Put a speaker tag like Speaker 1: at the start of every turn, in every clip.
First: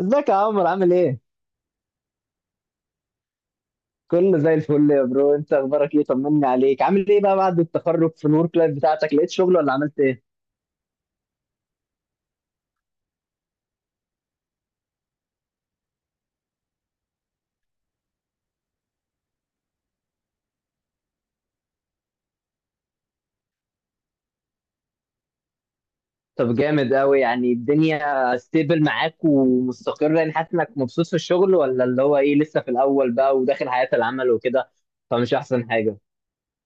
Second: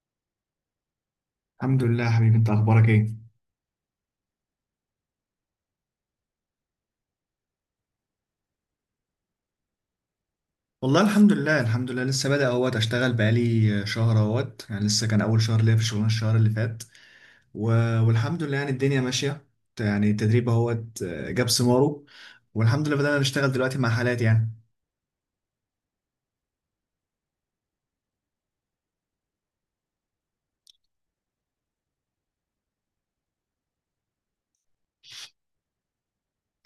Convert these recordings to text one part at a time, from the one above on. Speaker 1: ازيك يا عمرو؟ عامل ايه؟
Speaker 2: الحمد لله يا حبيبي، انت اخبارك ايه؟
Speaker 1: كله زي الفل يا برو. انت اخبارك ايه؟ طمني عليك، عامل ايه بقى بعد التخرج؟ في الورك لايف بتاعتك لقيت شغل ولا عملت ايه؟
Speaker 2: والله الحمد لله الحمد لله، لسه بادئ، اشتغل بقالي شهر، يعني لسه كان اول شهر ليا في الشغلانه الشهر اللي فات و... والحمد لله يعني الدنيا ماشيه. يعني التدريب اهوت آه، جاب ثماره. والحمد لله بدأنا نشتغل دلوقتي مع حالات يعني.
Speaker 1: طب جامد قوي، يعني الدنيا ستيبل معاك ومستقرة، يعني حاسس انك مبسوط في الشغل ولا اللي هو ايه لسه في الاول بقى وداخل حياة العمل وكده، فمش احسن حاجة؟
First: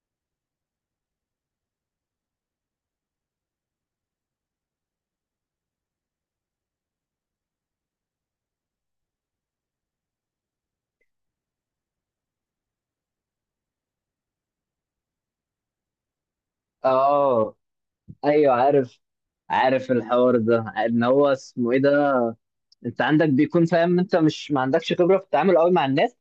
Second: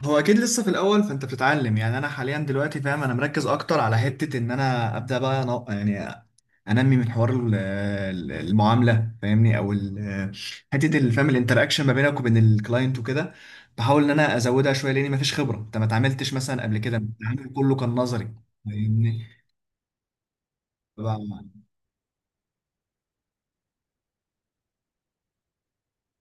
Speaker 2: هو اكيد لسه في الاول، فانت بتتعلم. يعني انا حاليا دلوقتي فاهم، انا مركز اكتر على حته ان انا ابدا بقى، يعني انمي من حوار المعامله، فاهمني؟ حته فاهم الانتراكشن ما بينك وبين الكلاينت وكده. بحاول ان انا ازودها شويه، لاني ما فيش خبره، انت ما اتعاملتش مثلا قبل كده، التعامل
Speaker 1: اه،
Speaker 2: كله كان نظري.
Speaker 1: ايوه عارف.
Speaker 2: فاهمني؟
Speaker 1: عارف الحوار ده ان هو
Speaker 2: طبعاً.
Speaker 1: اسمه ايه ده، انت عندك بيكون فاهم، انت مش ما عندكش خبرة في التعامل قوي مع الناس.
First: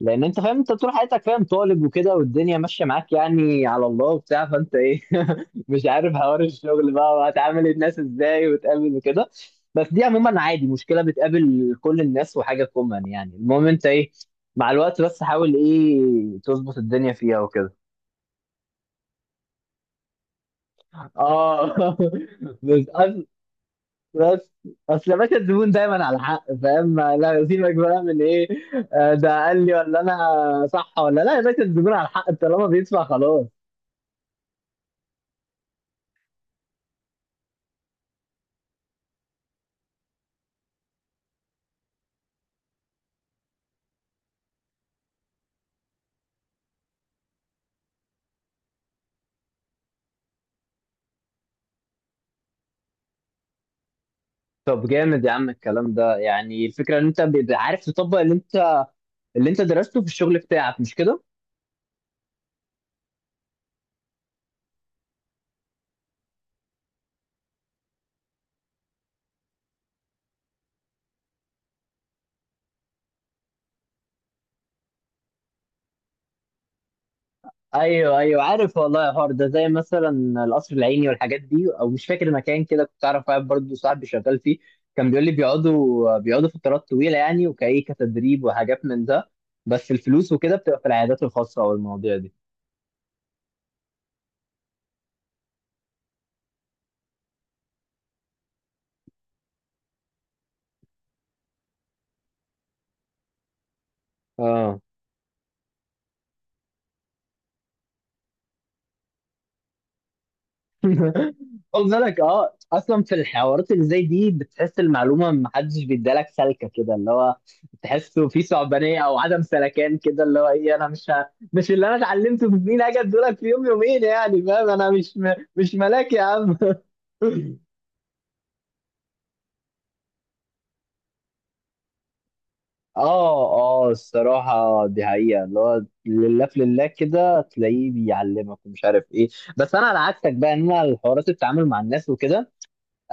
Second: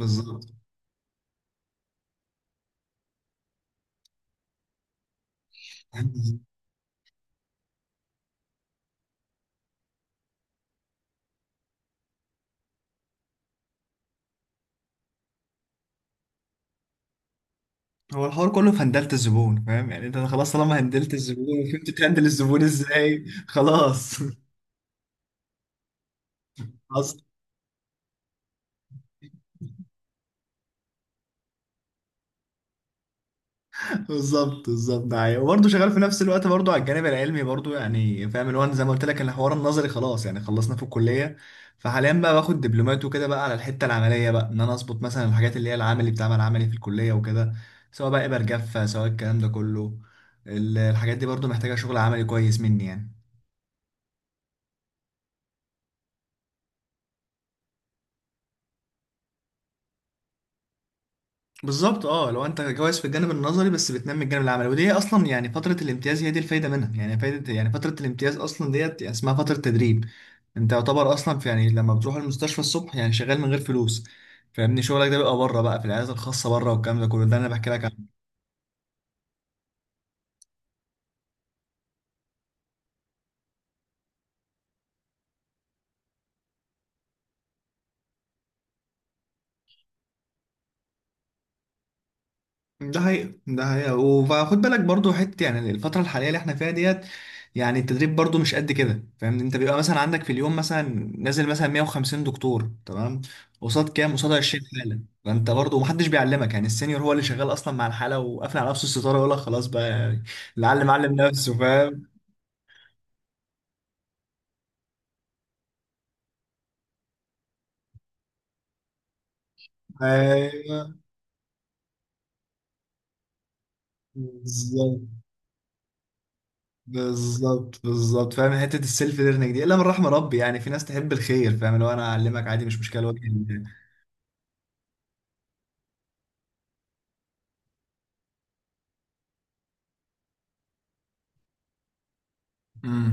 Speaker 1: لان انت فاهم انت طول حياتك فاهم طالب وكده، والدنيا ماشيه معاك يعني على الله وبتاع، فانت ايه مش عارف حوار الشغل بقى وهتعامل الناس ازاي وتقابل وكده. بس دي عموما عادي، مشكله بتقابل كل الناس وحاجه كومن، يعني المهم انت ايه مع الوقت، بس حاول ايه تظبط الدنيا فيها وكده.
Speaker 2: هو الحوار كله في هندلة الزبون، فاهم؟ يعني انت خلاص، طالما هندلت الزبون
Speaker 1: اه
Speaker 2: وفهمت تهندل الزبون
Speaker 1: بس أص-
Speaker 2: ازاي، خلاص.
Speaker 1: بس اصل يا باشا الزبون دايما على حق، فاهم؟ لا سيبك بقى من ايه ده قال لي ولا انا صح ولا لا، يا باشا الزبون على حق طالما بيدفع خلاص.
Speaker 2: بالظبط بالظبط، ده حقيقي. وبرضه شغال في نفس الوقت برضه على الجانب العلمي برضه، يعني فاهم اللي هو أنا زي ما قلت لك، الحوار النظري خلاص يعني خلصنا في الكليه. فحاليا بقى باخد دبلومات وكده بقى على الحته العمليه، بقى ان انا اظبط مثلا الحاجات اللي هي العملي، بتاع العملي في الكليه وكده. سواء بقى ابر جافه، سواء الكلام ده كله، الحاجات دي برضه محتاجه شغل عملي كويس مني يعني.
Speaker 1: طب جامد يا عم الكلام ده، يعني الفكرة ان انت بيبقى عارف تطبق اللي انت اللي انت درسته في الشغل بتاعك، مش كده؟
Speaker 2: بالظبط، اه لو انت كويس في الجانب النظري بس بتنمي الجانب العملي، ودي هي اصلا يعني فتره الامتياز، هي دي الفايده منها يعني، فايده يعني فتره الامتياز، اصلا ديت يعني اسمها فتره تدريب. انت يعتبر اصلا في، يعني لما بتروح المستشفى الصبح يعني شغال من غير فلوس. فاهمني؟ شغلك ده بيبقى بره بقى في العيادات الخاصه بره، والكلام ده كله ده اللي انا بحكي لك عنه.
Speaker 1: ايوه ايوه عارف، والله يا حوار ده زي مثلا القصر العيني والحاجات دي، او مش فاكر مكان كده كنت اعرف واحد برضه صاحبي شغال فيه. كان بيقول لي بيقعدوا فترات طويلة يعني وكايه كتدريب وحاجات من ده، بس الفلوس وكده بتبقى في العيادات الخاصة او المواضيع دي.
Speaker 2: ده حقيقة ده حقيقة، وخد بالك برضو حته، يعني الفتره الحاليه اللي احنا فيها ديت، يعني التدريب برضو مش قد كده. فاهمني؟ انت بيبقى مثلا عندك في اليوم مثلا نازل مثلا 150 دكتور، تمام؟ قصاد كام؟ قصاد 20
Speaker 1: اه،
Speaker 2: حاله، فانت برضو محدش بيعلمك. يعني السينيور هو اللي شغال اصلا مع الحاله وقافل على نفسه الستاره، يقول لك خلاص بقى يعني، اللي علم علم نفسه.
Speaker 1: خد
Speaker 2: فاهم؟
Speaker 1: بالك، اه اصلا في الحوارات اللي زي دي بتحس المعلومه ما حدش بيدالك سلكه كده، اللي هو تحسه في صعبانيه او عدم سلكان كده، اللي هو ايه
Speaker 2: ايوه.
Speaker 1: انا مش اللي انا اتعلمته في سنين اجي ادولك في يوم يومين، يعني فاهم انا
Speaker 2: بالظبط.
Speaker 1: مش ملاك يا عم
Speaker 2: بالظبط بالظبط، فاهم حته السيلف ليرنينج دي، الا من رحم ربي. يعني في ناس تحب الخير، فاهم؟ لو انا اعلمك، عادي مش مشكله، وجه
Speaker 1: اه،
Speaker 2: الله.
Speaker 1: اه الصراحة دي حقيقة، اللي هو لله في لله كده تلاقيه بيعلمك ومش عارف ايه. بس انا على عكسك بقى، ان انا الحوارات التعامل مع الناس وكده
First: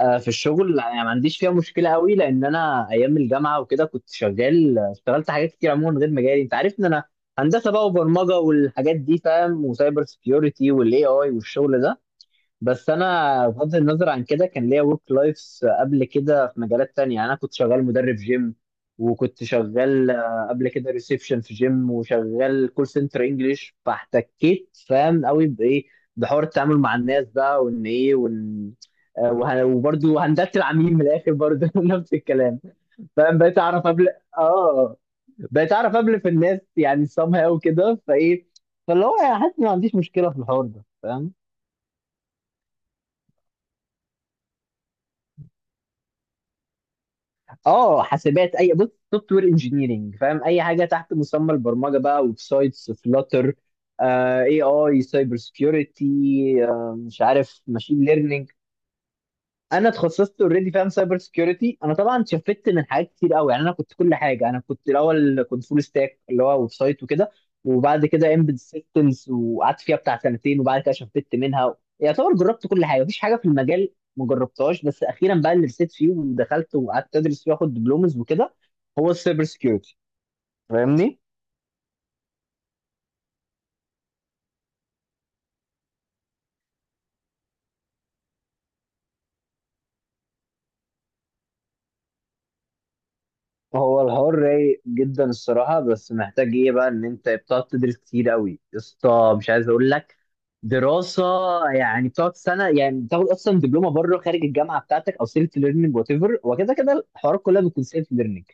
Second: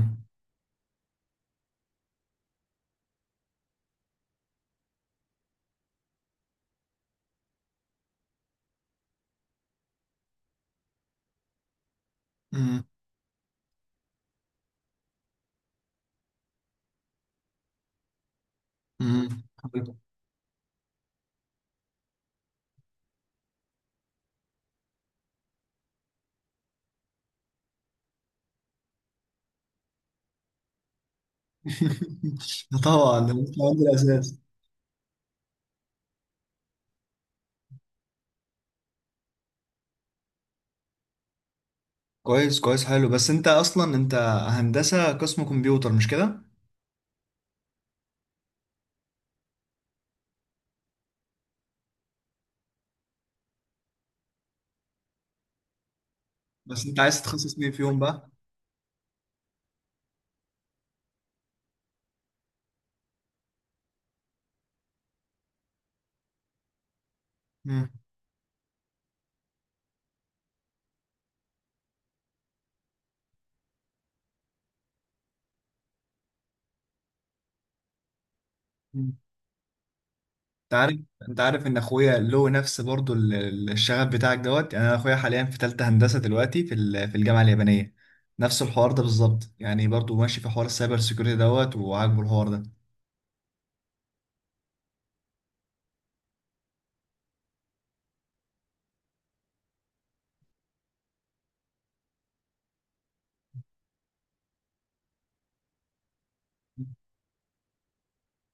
Speaker 1: في الشغل يعني ما عنديش فيها مشكله قوي، لان انا ايام الجامعه وكده كنت شغال، اشتغلت حاجات كتير عموما غير مجالي. انت عارف ان انا هندسه بقى وبرمجه والحاجات دي فاهم، وسايبر سكيورتي والاي اي والشغل ده.
Speaker 2: امم
Speaker 1: بس انا بغض النظر عن كده كان ليا ورك لايفs قبل كده في مجالات تانية، يعني انا كنت شغال مدرب جيم،
Speaker 2: امم.
Speaker 1: وكنت شغال قبل كده ريسبشن في جيم، وشغال كول سنتر انجلش، فاحتكيت فاهم قوي بايه، بحوار التعامل مع الناس ده، وان ايه وان وبرضه هندلت العميل من الاخر برضه نفس الكلام
Speaker 2: طبعا ده
Speaker 1: فاهم.
Speaker 2: مش
Speaker 1: بقيت
Speaker 2: عندي
Speaker 1: اعرف قبل،
Speaker 2: الاساس.
Speaker 1: اه بقيت اعرف قبل في الناس يعني somehow كده فايه، فاللي هو يعني حاسس إني ما عنديش مشكله في الحوار ده فاهم.
Speaker 2: كويس كويس، حلو. بس انت اصلا انت هندسه قسم كمبيوتر، مش كده؟
Speaker 1: اه حاسبات، اي بص سوفت وير انجينيرنج فاهم، اي حاجه تحت مسمى البرمجه بقى، ويب سايتس فلاتر، اي اي سايبر سكيورتي،
Speaker 2: بس انت عايز
Speaker 1: مش
Speaker 2: تتخصص
Speaker 1: عارف
Speaker 2: مين فيهم
Speaker 1: ماشين
Speaker 2: بقى؟
Speaker 1: ليرنينج. انا اتخصصت اوريدي فاهم سايبر سكيورتي. انا طبعا شفت من حاجات كتير قوي، يعني انا كنت كل حاجه، انا كنت الاول كنت فول ستاك اللي هو ويب سايت وكده، وبعد كده امبيد سيستمز وقعدت فيها بتاع سنتين، وبعد كده شفت منها يعتبر جربت كل حاجه، مفيش حاجه في المجال ما جربتهاش، بس اخيرا بقى اللي رسيت فيه ودخلت وقعدت ادرس فيه واخد دبلومز وكده، هو
Speaker 2: مم.
Speaker 1: السايبر سكيورتي.
Speaker 2: انت عارف
Speaker 1: فاهمني،
Speaker 2: انت عارف ان اخويا له نفس برضو الشغف بتاعك دوت، يعني انا اخويا حاليا في ثالثه هندسه دلوقتي في الجامعه اليابانيه. نفس الحوار ده بالظبط، يعني برضو ماشي في حوار السايبر سيكيورتي دوت، وعاجبه الحوار ده.
Speaker 1: هو الحوار رايق جدا الصراحة، بس محتاج ايه بقى ان انت بتقعد تدرس كتير قوي يا اسطى، مش عايز اقول لك دراسة. يعني بتقعد سنة، يعني بتاخد اصلا دبلومة بره خارج الجامعة بتاعتك، او سيلف ليرنينج وات ايفر، وكده كده الحوارات كلها بتكون سيلف ليرنينج،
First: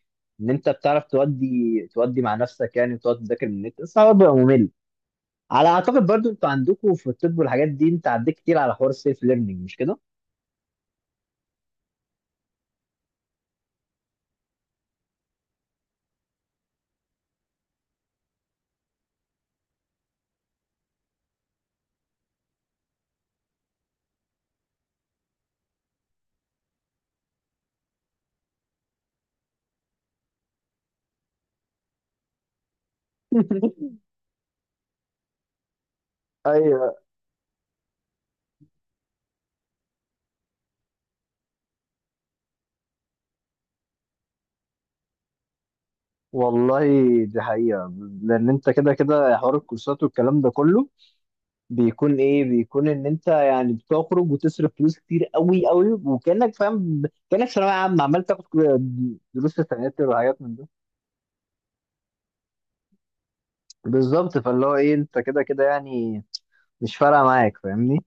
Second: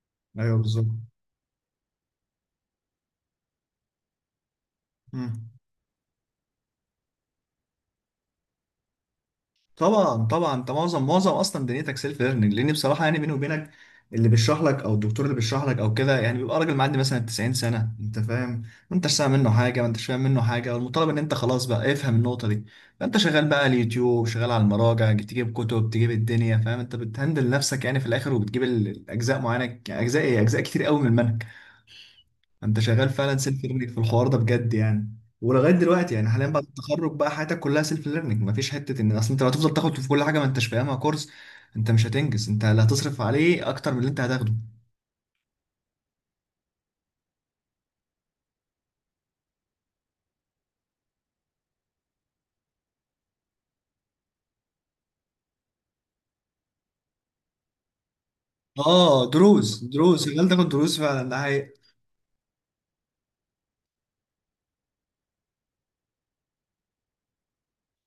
Speaker 1: ان
Speaker 2: ايوه
Speaker 1: انت
Speaker 2: بالظبط.
Speaker 1: بتعرف تودي، تودي مع نفسك يعني، وتقعد تذاكر من النت، بس الحوار بيبقى ممل.
Speaker 2: مم.
Speaker 1: على اعتقد برضو انتوا عندكم في الطب والحاجات دي انت عديت كتير على حوار السيلف ليرنينج، مش كده؟
Speaker 2: طبعا طبعا، انت معظم اصلا دنيتك سيلف ليرنينج، لان بصراحه يعني بيني وبينك، اللي بيشرح لك او الدكتور اللي بيشرح لك او كده، يعني بيبقى راجل معدي مثلا 90 سنه، انت فاهم؟ ما انتش سامع منه حاجه، ما انتش فاهم منه حاجه، والمطالب ان انت خلاص بقى افهم النقطه دي. فانت شغال بقى على اليوتيوب، شغال على المراجع، تجيب كتب، تجيب الدنيا، فاهم؟ انت بتهندل نفسك يعني في الاخر، وبتجيب الاجزاء معينه، يعني اجزاء ايه، اجزاء كتير قوي من المنهج. انت شغال فعلا سيلف ليرنينج في الحوار ده بجد يعني. ولغايه دلوقتي يعني حاليا بعد
Speaker 1: ايوه
Speaker 2: التخرج بقى، حياتك كلها سيلف ليرنينج، مفيش حته ان، اصل انت لو هتفضل تاخد في كل حاجه ما انتش فاهمها كورس، انت مش هتنجز، انت اللي هتصرف عليه اكتر من اللي انت هتاخده.
Speaker 1: والله، دي حقيقة. لأن أنت كده كده حوار الكورسات والكلام ده كله بيكون إيه، بيكون إن أنت يعني بتخرج وتصرف فلوس كتير أوي أوي، وكأنك فاهم كأنك ثانوية عامة عمال تاخد
Speaker 2: اه
Speaker 1: دروس في
Speaker 2: دروس
Speaker 1: التناتر
Speaker 2: دروس،
Speaker 1: وحاجات
Speaker 2: شغال
Speaker 1: من
Speaker 2: تاخد
Speaker 1: ده.
Speaker 2: دروس فعلا، ده حقيقة.
Speaker 1: بالظبط، فاللي هو إيه، أنت كده كده يعني مش فارقة معاك، فاهمني.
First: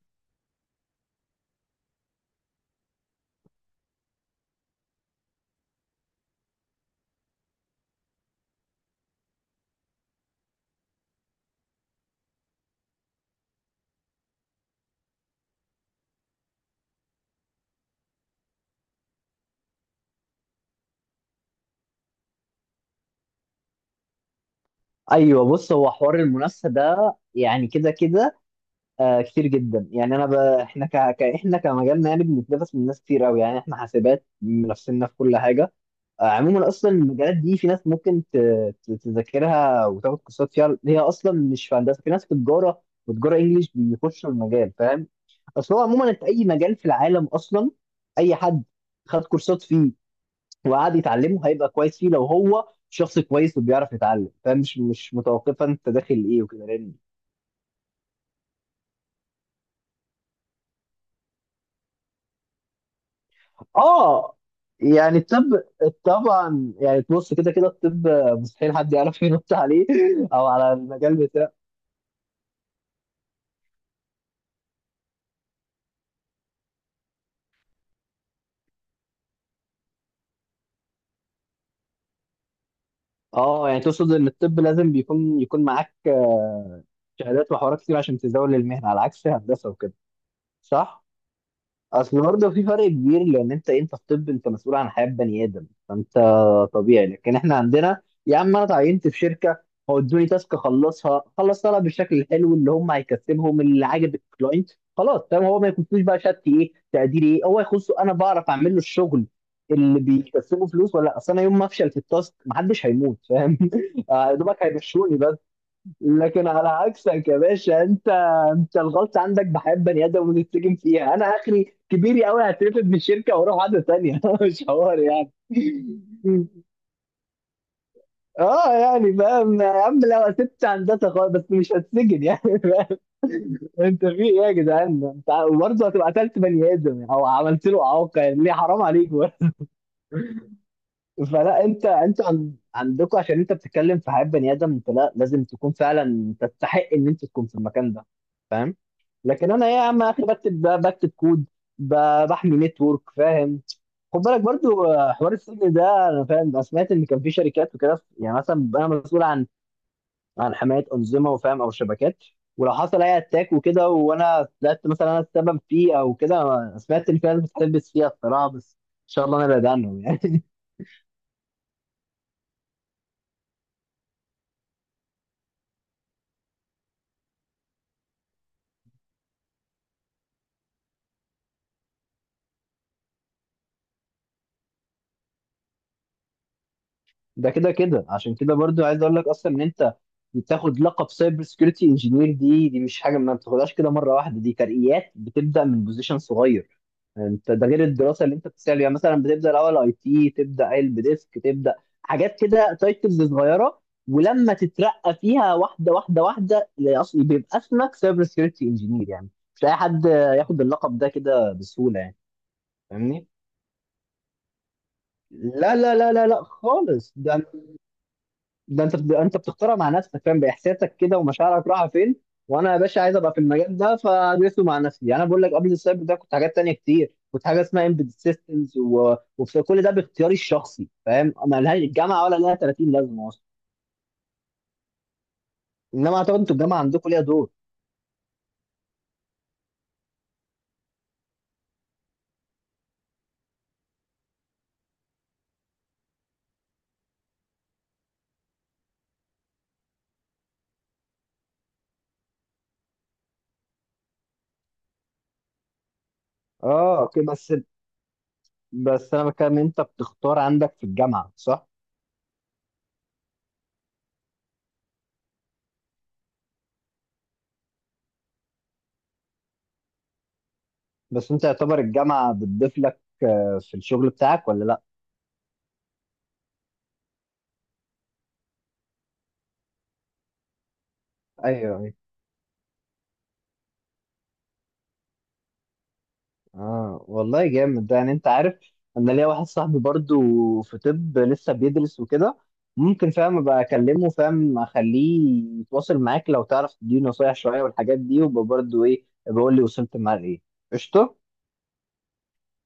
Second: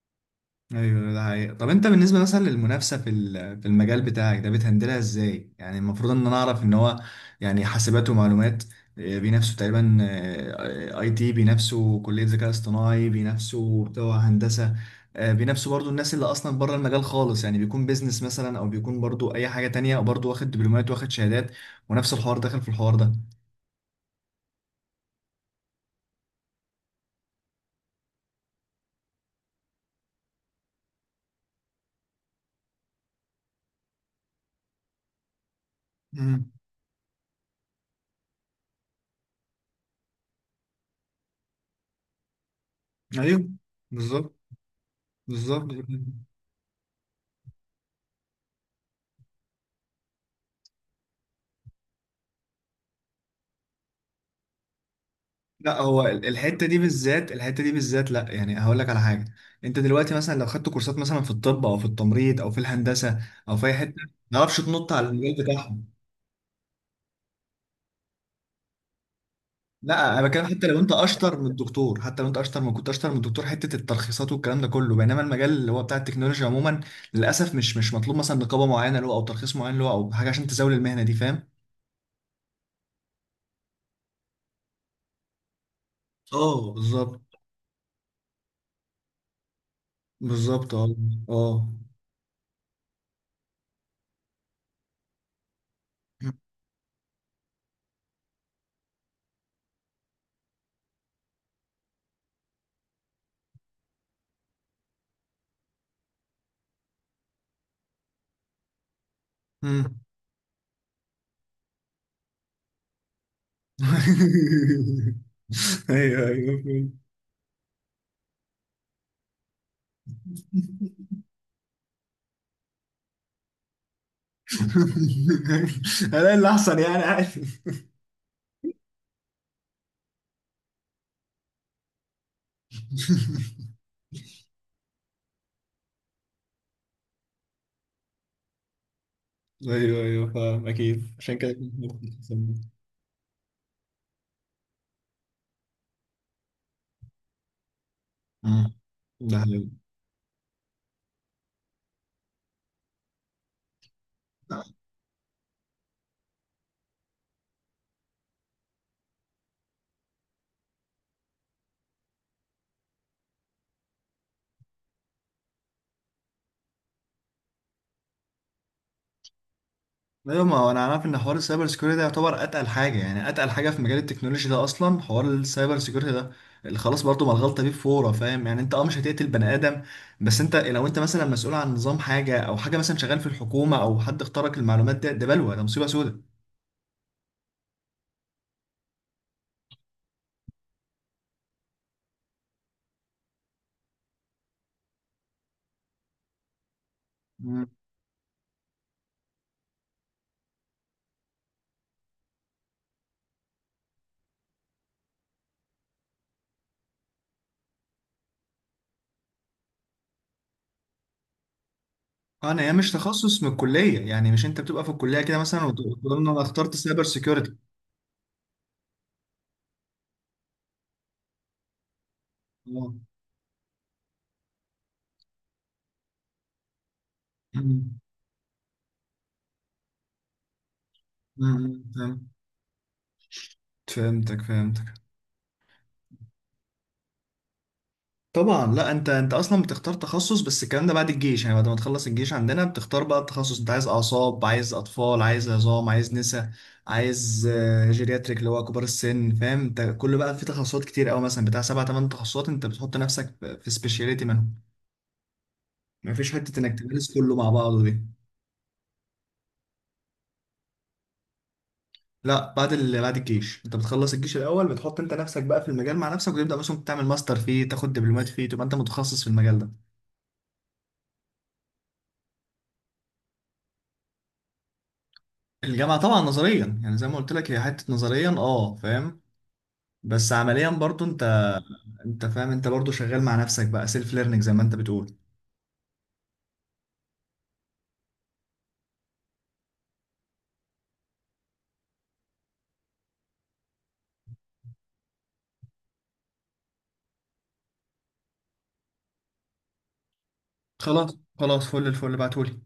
Speaker 2: ايوه ده حقيقي. طب انت بالنسبه مثلا للمنافسه في المجال بتاعك ده بتهندلها ازاي؟ يعني المفروض ان انا اعرف ان هو، يعني حاسبات ومعلومات، بينافسوا تقريبا اي تي، بينافسوا كليه ذكاء اصطناعي، بينافسوا بتوع هندسه، بينافسوا برضو الناس اللي اصلا بره المجال خالص، يعني بيكون بيزنس مثلا، او بيكون برضو اي حاجه تانية برضو واخد دبلومات، واخد شهادات، ونفس الحوار داخل في الحوار ده.
Speaker 1: أيوه، بص، هو حوار المنافسة ده يعني كده كده آه كتير جدا. يعني انا ب... احنا ك... ك... احنا كمجالنا يعني بنتنافس من ناس كتير قوي، يعني احنا حاسبات منافسيننا في كل حاجه. آه
Speaker 2: امم.
Speaker 1: عموما اصلا المجالات دي في ناس ممكن تذاكرها وتاخد كورسات فيها، هي اصلا مش في هندسه، في ناس في تجاره، وتجاره
Speaker 2: ايوه
Speaker 1: انجليش بيخشوا
Speaker 2: بالظبط.
Speaker 1: المجال فاهم.
Speaker 2: بالظبط.
Speaker 1: اصل هو عموما انت اي مجال في العالم اصلا، اي حد خد كورسات فيه وقعد يتعلمه هيبقى كويس فيه لو هو شخص كويس وبيعرف يتعلم، فاهم؟ مش متوقفه
Speaker 2: لا
Speaker 1: انت
Speaker 2: هو
Speaker 1: داخل ايه
Speaker 2: الحته
Speaker 1: وكده،
Speaker 2: دي
Speaker 1: لان
Speaker 2: بالذات، الحته دي بالذات، لا يعني هقول لك على حاجه. انت دلوقتي مثلا لو خدت كورسات مثلا في الطب او في التمريض او في الهندسه او في اي حته،
Speaker 1: اه،
Speaker 2: ما تعرفش تنط على
Speaker 1: يعني
Speaker 2: المجال
Speaker 1: الطب،
Speaker 2: بتاعهم.
Speaker 1: طبعا، يعني بص كده كده الطب مستحيل حد يعرف ينط عليه
Speaker 2: لا انا بتكلم،
Speaker 1: او
Speaker 2: حتى
Speaker 1: على
Speaker 2: لو انت
Speaker 1: المجال
Speaker 2: اشطر من
Speaker 1: بتاعه.
Speaker 2: الدكتور، حتى لو انت اشطر من كنت اشطر من الدكتور، حته الترخيصات والكلام ده كله. بينما المجال اللي هو بتاع التكنولوجيا عموما، للاسف مش مطلوب مثلا نقابه معينه له، او ترخيص معين له، او حاجه عشان تزاول المهنه دي، فاهم؟
Speaker 1: اه يعني تقصد ان الطب لازم بيكون يكون معاك
Speaker 2: اه بالظبط.
Speaker 1: شهادات وحوارات كتير عشان تزاول المهنه، على عكس هندسه وكده،
Speaker 2: بالظبط اه.
Speaker 1: صح؟
Speaker 2: اه.
Speaker 1: اصل برضه في فرق كبير، لان انت في طب انت مسؤول عن حياه بني ادم، فانت طبيعي. لكن احنا عندنا، يا عم انا اتعينت في شركه، هو ادوني تاسك اخلصها، خلص طلب بالشكل الحلو اللي هم هيكسبهم اللي عاجب الكلاينت، خلاص فاهم، هو ما يكونش بقى شات ايه، تقدير ايه، هو يخصه انا بعرف اعمل له الشغل
Speaker 2: مم.
Speaker 1: اللي بيكسبه فلوس ولا لا. اصل انا يوم ما افشل في التاسك محدش هيموت فاهم يا دوبك هيمشوني.
Speaker 2: ايوه
Speaker 1: لكن
Speaker 2: ايوه،
Speaker 1: على
Speaker 2: فهمت.
Speaker 1: عكسك يا باشا، انت الغلط عندك بحياة بني ادم ونتسجن فيها، انا اخري كبيري قوي هترفد من الشركه واروح عاده تانية مش حوار يعني.
Speaker 2: الاقي اللي احسن يعني، عادي.
Speaker 1: اه يعني فاهم يا عم، لو سبت هندسه خالص بس مش هتسجن يعني فاهم انت في ايه يا جدعان انت؟ وبرضه هتبقى قتلت بني ادم او عملت له اعاقه، يعني ليه، حرام عليك برضه.
Speaker 2: ايوه ايوه فاهم، اكيد عشان كده
Speaker 1: فلا
Speaker 2: كنت ممكن تسميه.
Speaker 1: عندكم عشان انت بتتكلم في حياة بني ادم، انت لا، لازم تكون فعلا تستحق ان انت تكون في المكان ده،
Speaker 2: مم.
Speaker 1: فاهم.
Speaker 2: ده
Speaker 1: لكن
Speaker 2: حلو.
Speaker 1: انا ايه يا عم اخي، بكتب كود، بحمي نتورك فاهم. خد بالك برضو حوار السجن ده، انا فاهم انا سمعت ان كان في شركات وكده، يعني مثلا انا مسؤول عن عن حمايه انظمه وفاهم او شبكات، ولو حصل اي اتاك وكده وانا طلعت مثلا انا السبب فيه او كده، أنا سمعت ان في ناس بتلبس فيها الصراحه، بس ان شاء الله انا بعيد عنهم يعني.
Speaker 2: ايوه، ما هو انا عارف ان حوار السايبر سيكيورتي ده يعتبر اتقل حاجه، يعني اتقل حاجه في مجال التكنولوجي ده اصلا، حوار السايبر سيكيورتي ده اللي خلاص، برضو ما الغلطه فيه فوره. فاهم؟ يعني انت اه، مش هتقتل بني ادم، بس انت لو انت مثلا مسؤول عن نظام حاجه او حاجه، مثلا شغال في الحكومه، او حد اخترق المعلومات، ده بلوه، ده مصيبه سودة.
Speaker 1: ده كده كده عشان كده برضو عايز اقول لك اصلا ان انت بتاخد لقب سايبر سكيورتي انجينير، دي مش حاجه ما بتاخدهاش كده مره واحده، دي ترقيات بتبدا من بوزيشن صغير، انت ده غير الدراسه اللي انت بتسال. يعني مثلا بتبدا الاول اي تي، تبدا قلب ديسك، تبدا حاجات كده تايتلز صغيره، ولما تترقى فيها واحده واحده واحده اللي اصلا بيبقى اسمك سايبر سكيورتي انجينير يعني. مش اي حد ياخد اللقب ده كده بسهوله يعني.
Speaker 2: انا هي مش
Speaker 1: فاهمني،
Speaker 2: تخصص من الكليه يعني، مش انت بتبقى في الكليه كده مثلا
Speaker 1: لا لا لا
Speaker 2: وتقول
Speaker 1: لا
Speaker 2: إن انا
Speaker 1: لا
Speaker 2: اخترت سايبر
Speaker 1: خالص، ده
Speaker 2: سيكيورتي.
Speaker 1: ده انت انت بتختارها مع نفسك فاهم، باحساسك كده ومشاعرك رايحه فين، وانا يا
Speaker 2: اه.
Speaker 1: باشا عايز ابقى في المجال ده فادرسه مع نفسي. يعني انا بقول لك قبل السايبر ده كنت حاجات تانية كتير، كنت حاجه اسمها
Speaker 2: أمم.
Speaker 1: امبيد سيستمز، وكل ده باختياري الشخصي فاهم، ما لهاش
Speaker 2: أمم،
Speaker 1: الجامعه
Speaker 2: فهمت-
Speaker 1: ولا لها 30 لازمه اصلا.
Speaker 2: فهمتك فهمتك.
Speaker 1: انما اعتقد انتوا الجامعه عندكم ليها دور.
Speaker 2: طبعا، لا انت اصلا بتختار تخصص، بس الكلام ده بعد الجيش يعني، بعد ما تخلص الجيش عندنا بتختار بقى التخصص، انت عايز اعصاب، عايز اطفال، عايز عظام، عايز نسا، عايز جيرياتريك اللي هو كبار السن، فاهم؟ انت كل بقى في تخصصات كتير قوي، مثلا بتاع سبع ثمان تخصصات، انت بتحط نفسك في سبيشاليتي منهم، مفيش حته انك
Speaker 1: اه
Speaker 2: تدرس
Speaker 1: اوكي،
Speaker 2: كله مع
Speaker 1: بس
Speaker 2: بعضه دي.
Speaker 1: بس انا بتكلم انت بتختار عندك في الجامعه، صح؟
Speaker 2: لا بعد الجيش، انت بتخلص الجيش الاول، بتحط انت نفسك بقى في المجال مع نفسك، وتبدا مثلا تعمل ماستر فيه، تاخد دبلومات فيه، تبقى انت متخصص في المجال ده.
Speaker 1: بس انت يعتبر الجامعه بتضيف لك في الشغل بتاعك ولا لا؟
Speaker 2: الجامعه طبعا نظريا، يعني زي ما قلت لك، هي حته نظريا اه، فاهم؟ بس عمليا برضو
Speaker 1: ايوه،
Speaker 2: انت فاهم، انت برضو شغال مع نفسك بقى سيلف ليرنينج زي ما انت بتقول.
Speaker 1: اه والله جامد ده، يعني انت عارف انا ليا واحد صاحبي برضو في طب لسه بيدرس وكده، ممكن فاهم ابقى اكلمه فاهم اخليه يتواصل معاك لو تعرف تديني نصايح شويه والحاجات دي، وابقى برضو ايه بقول لي وصلت معاه لايه.
Speaker 2: خلاص
Speaker 1: قشطه.
Speaker 2: خلاص، فل الفل، بعتولي.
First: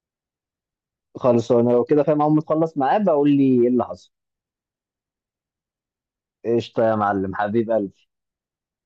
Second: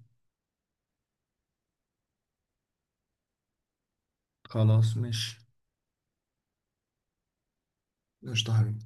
Speaker 1: خلاص انا لو كده فاهم اول ما تخلص معاه بقول لي ايه اللي حصل.
Speaker 2: خلاص
Speaker 1: قشطه يا معلم، حبيب قلبي.
Speaker 2: مش طهري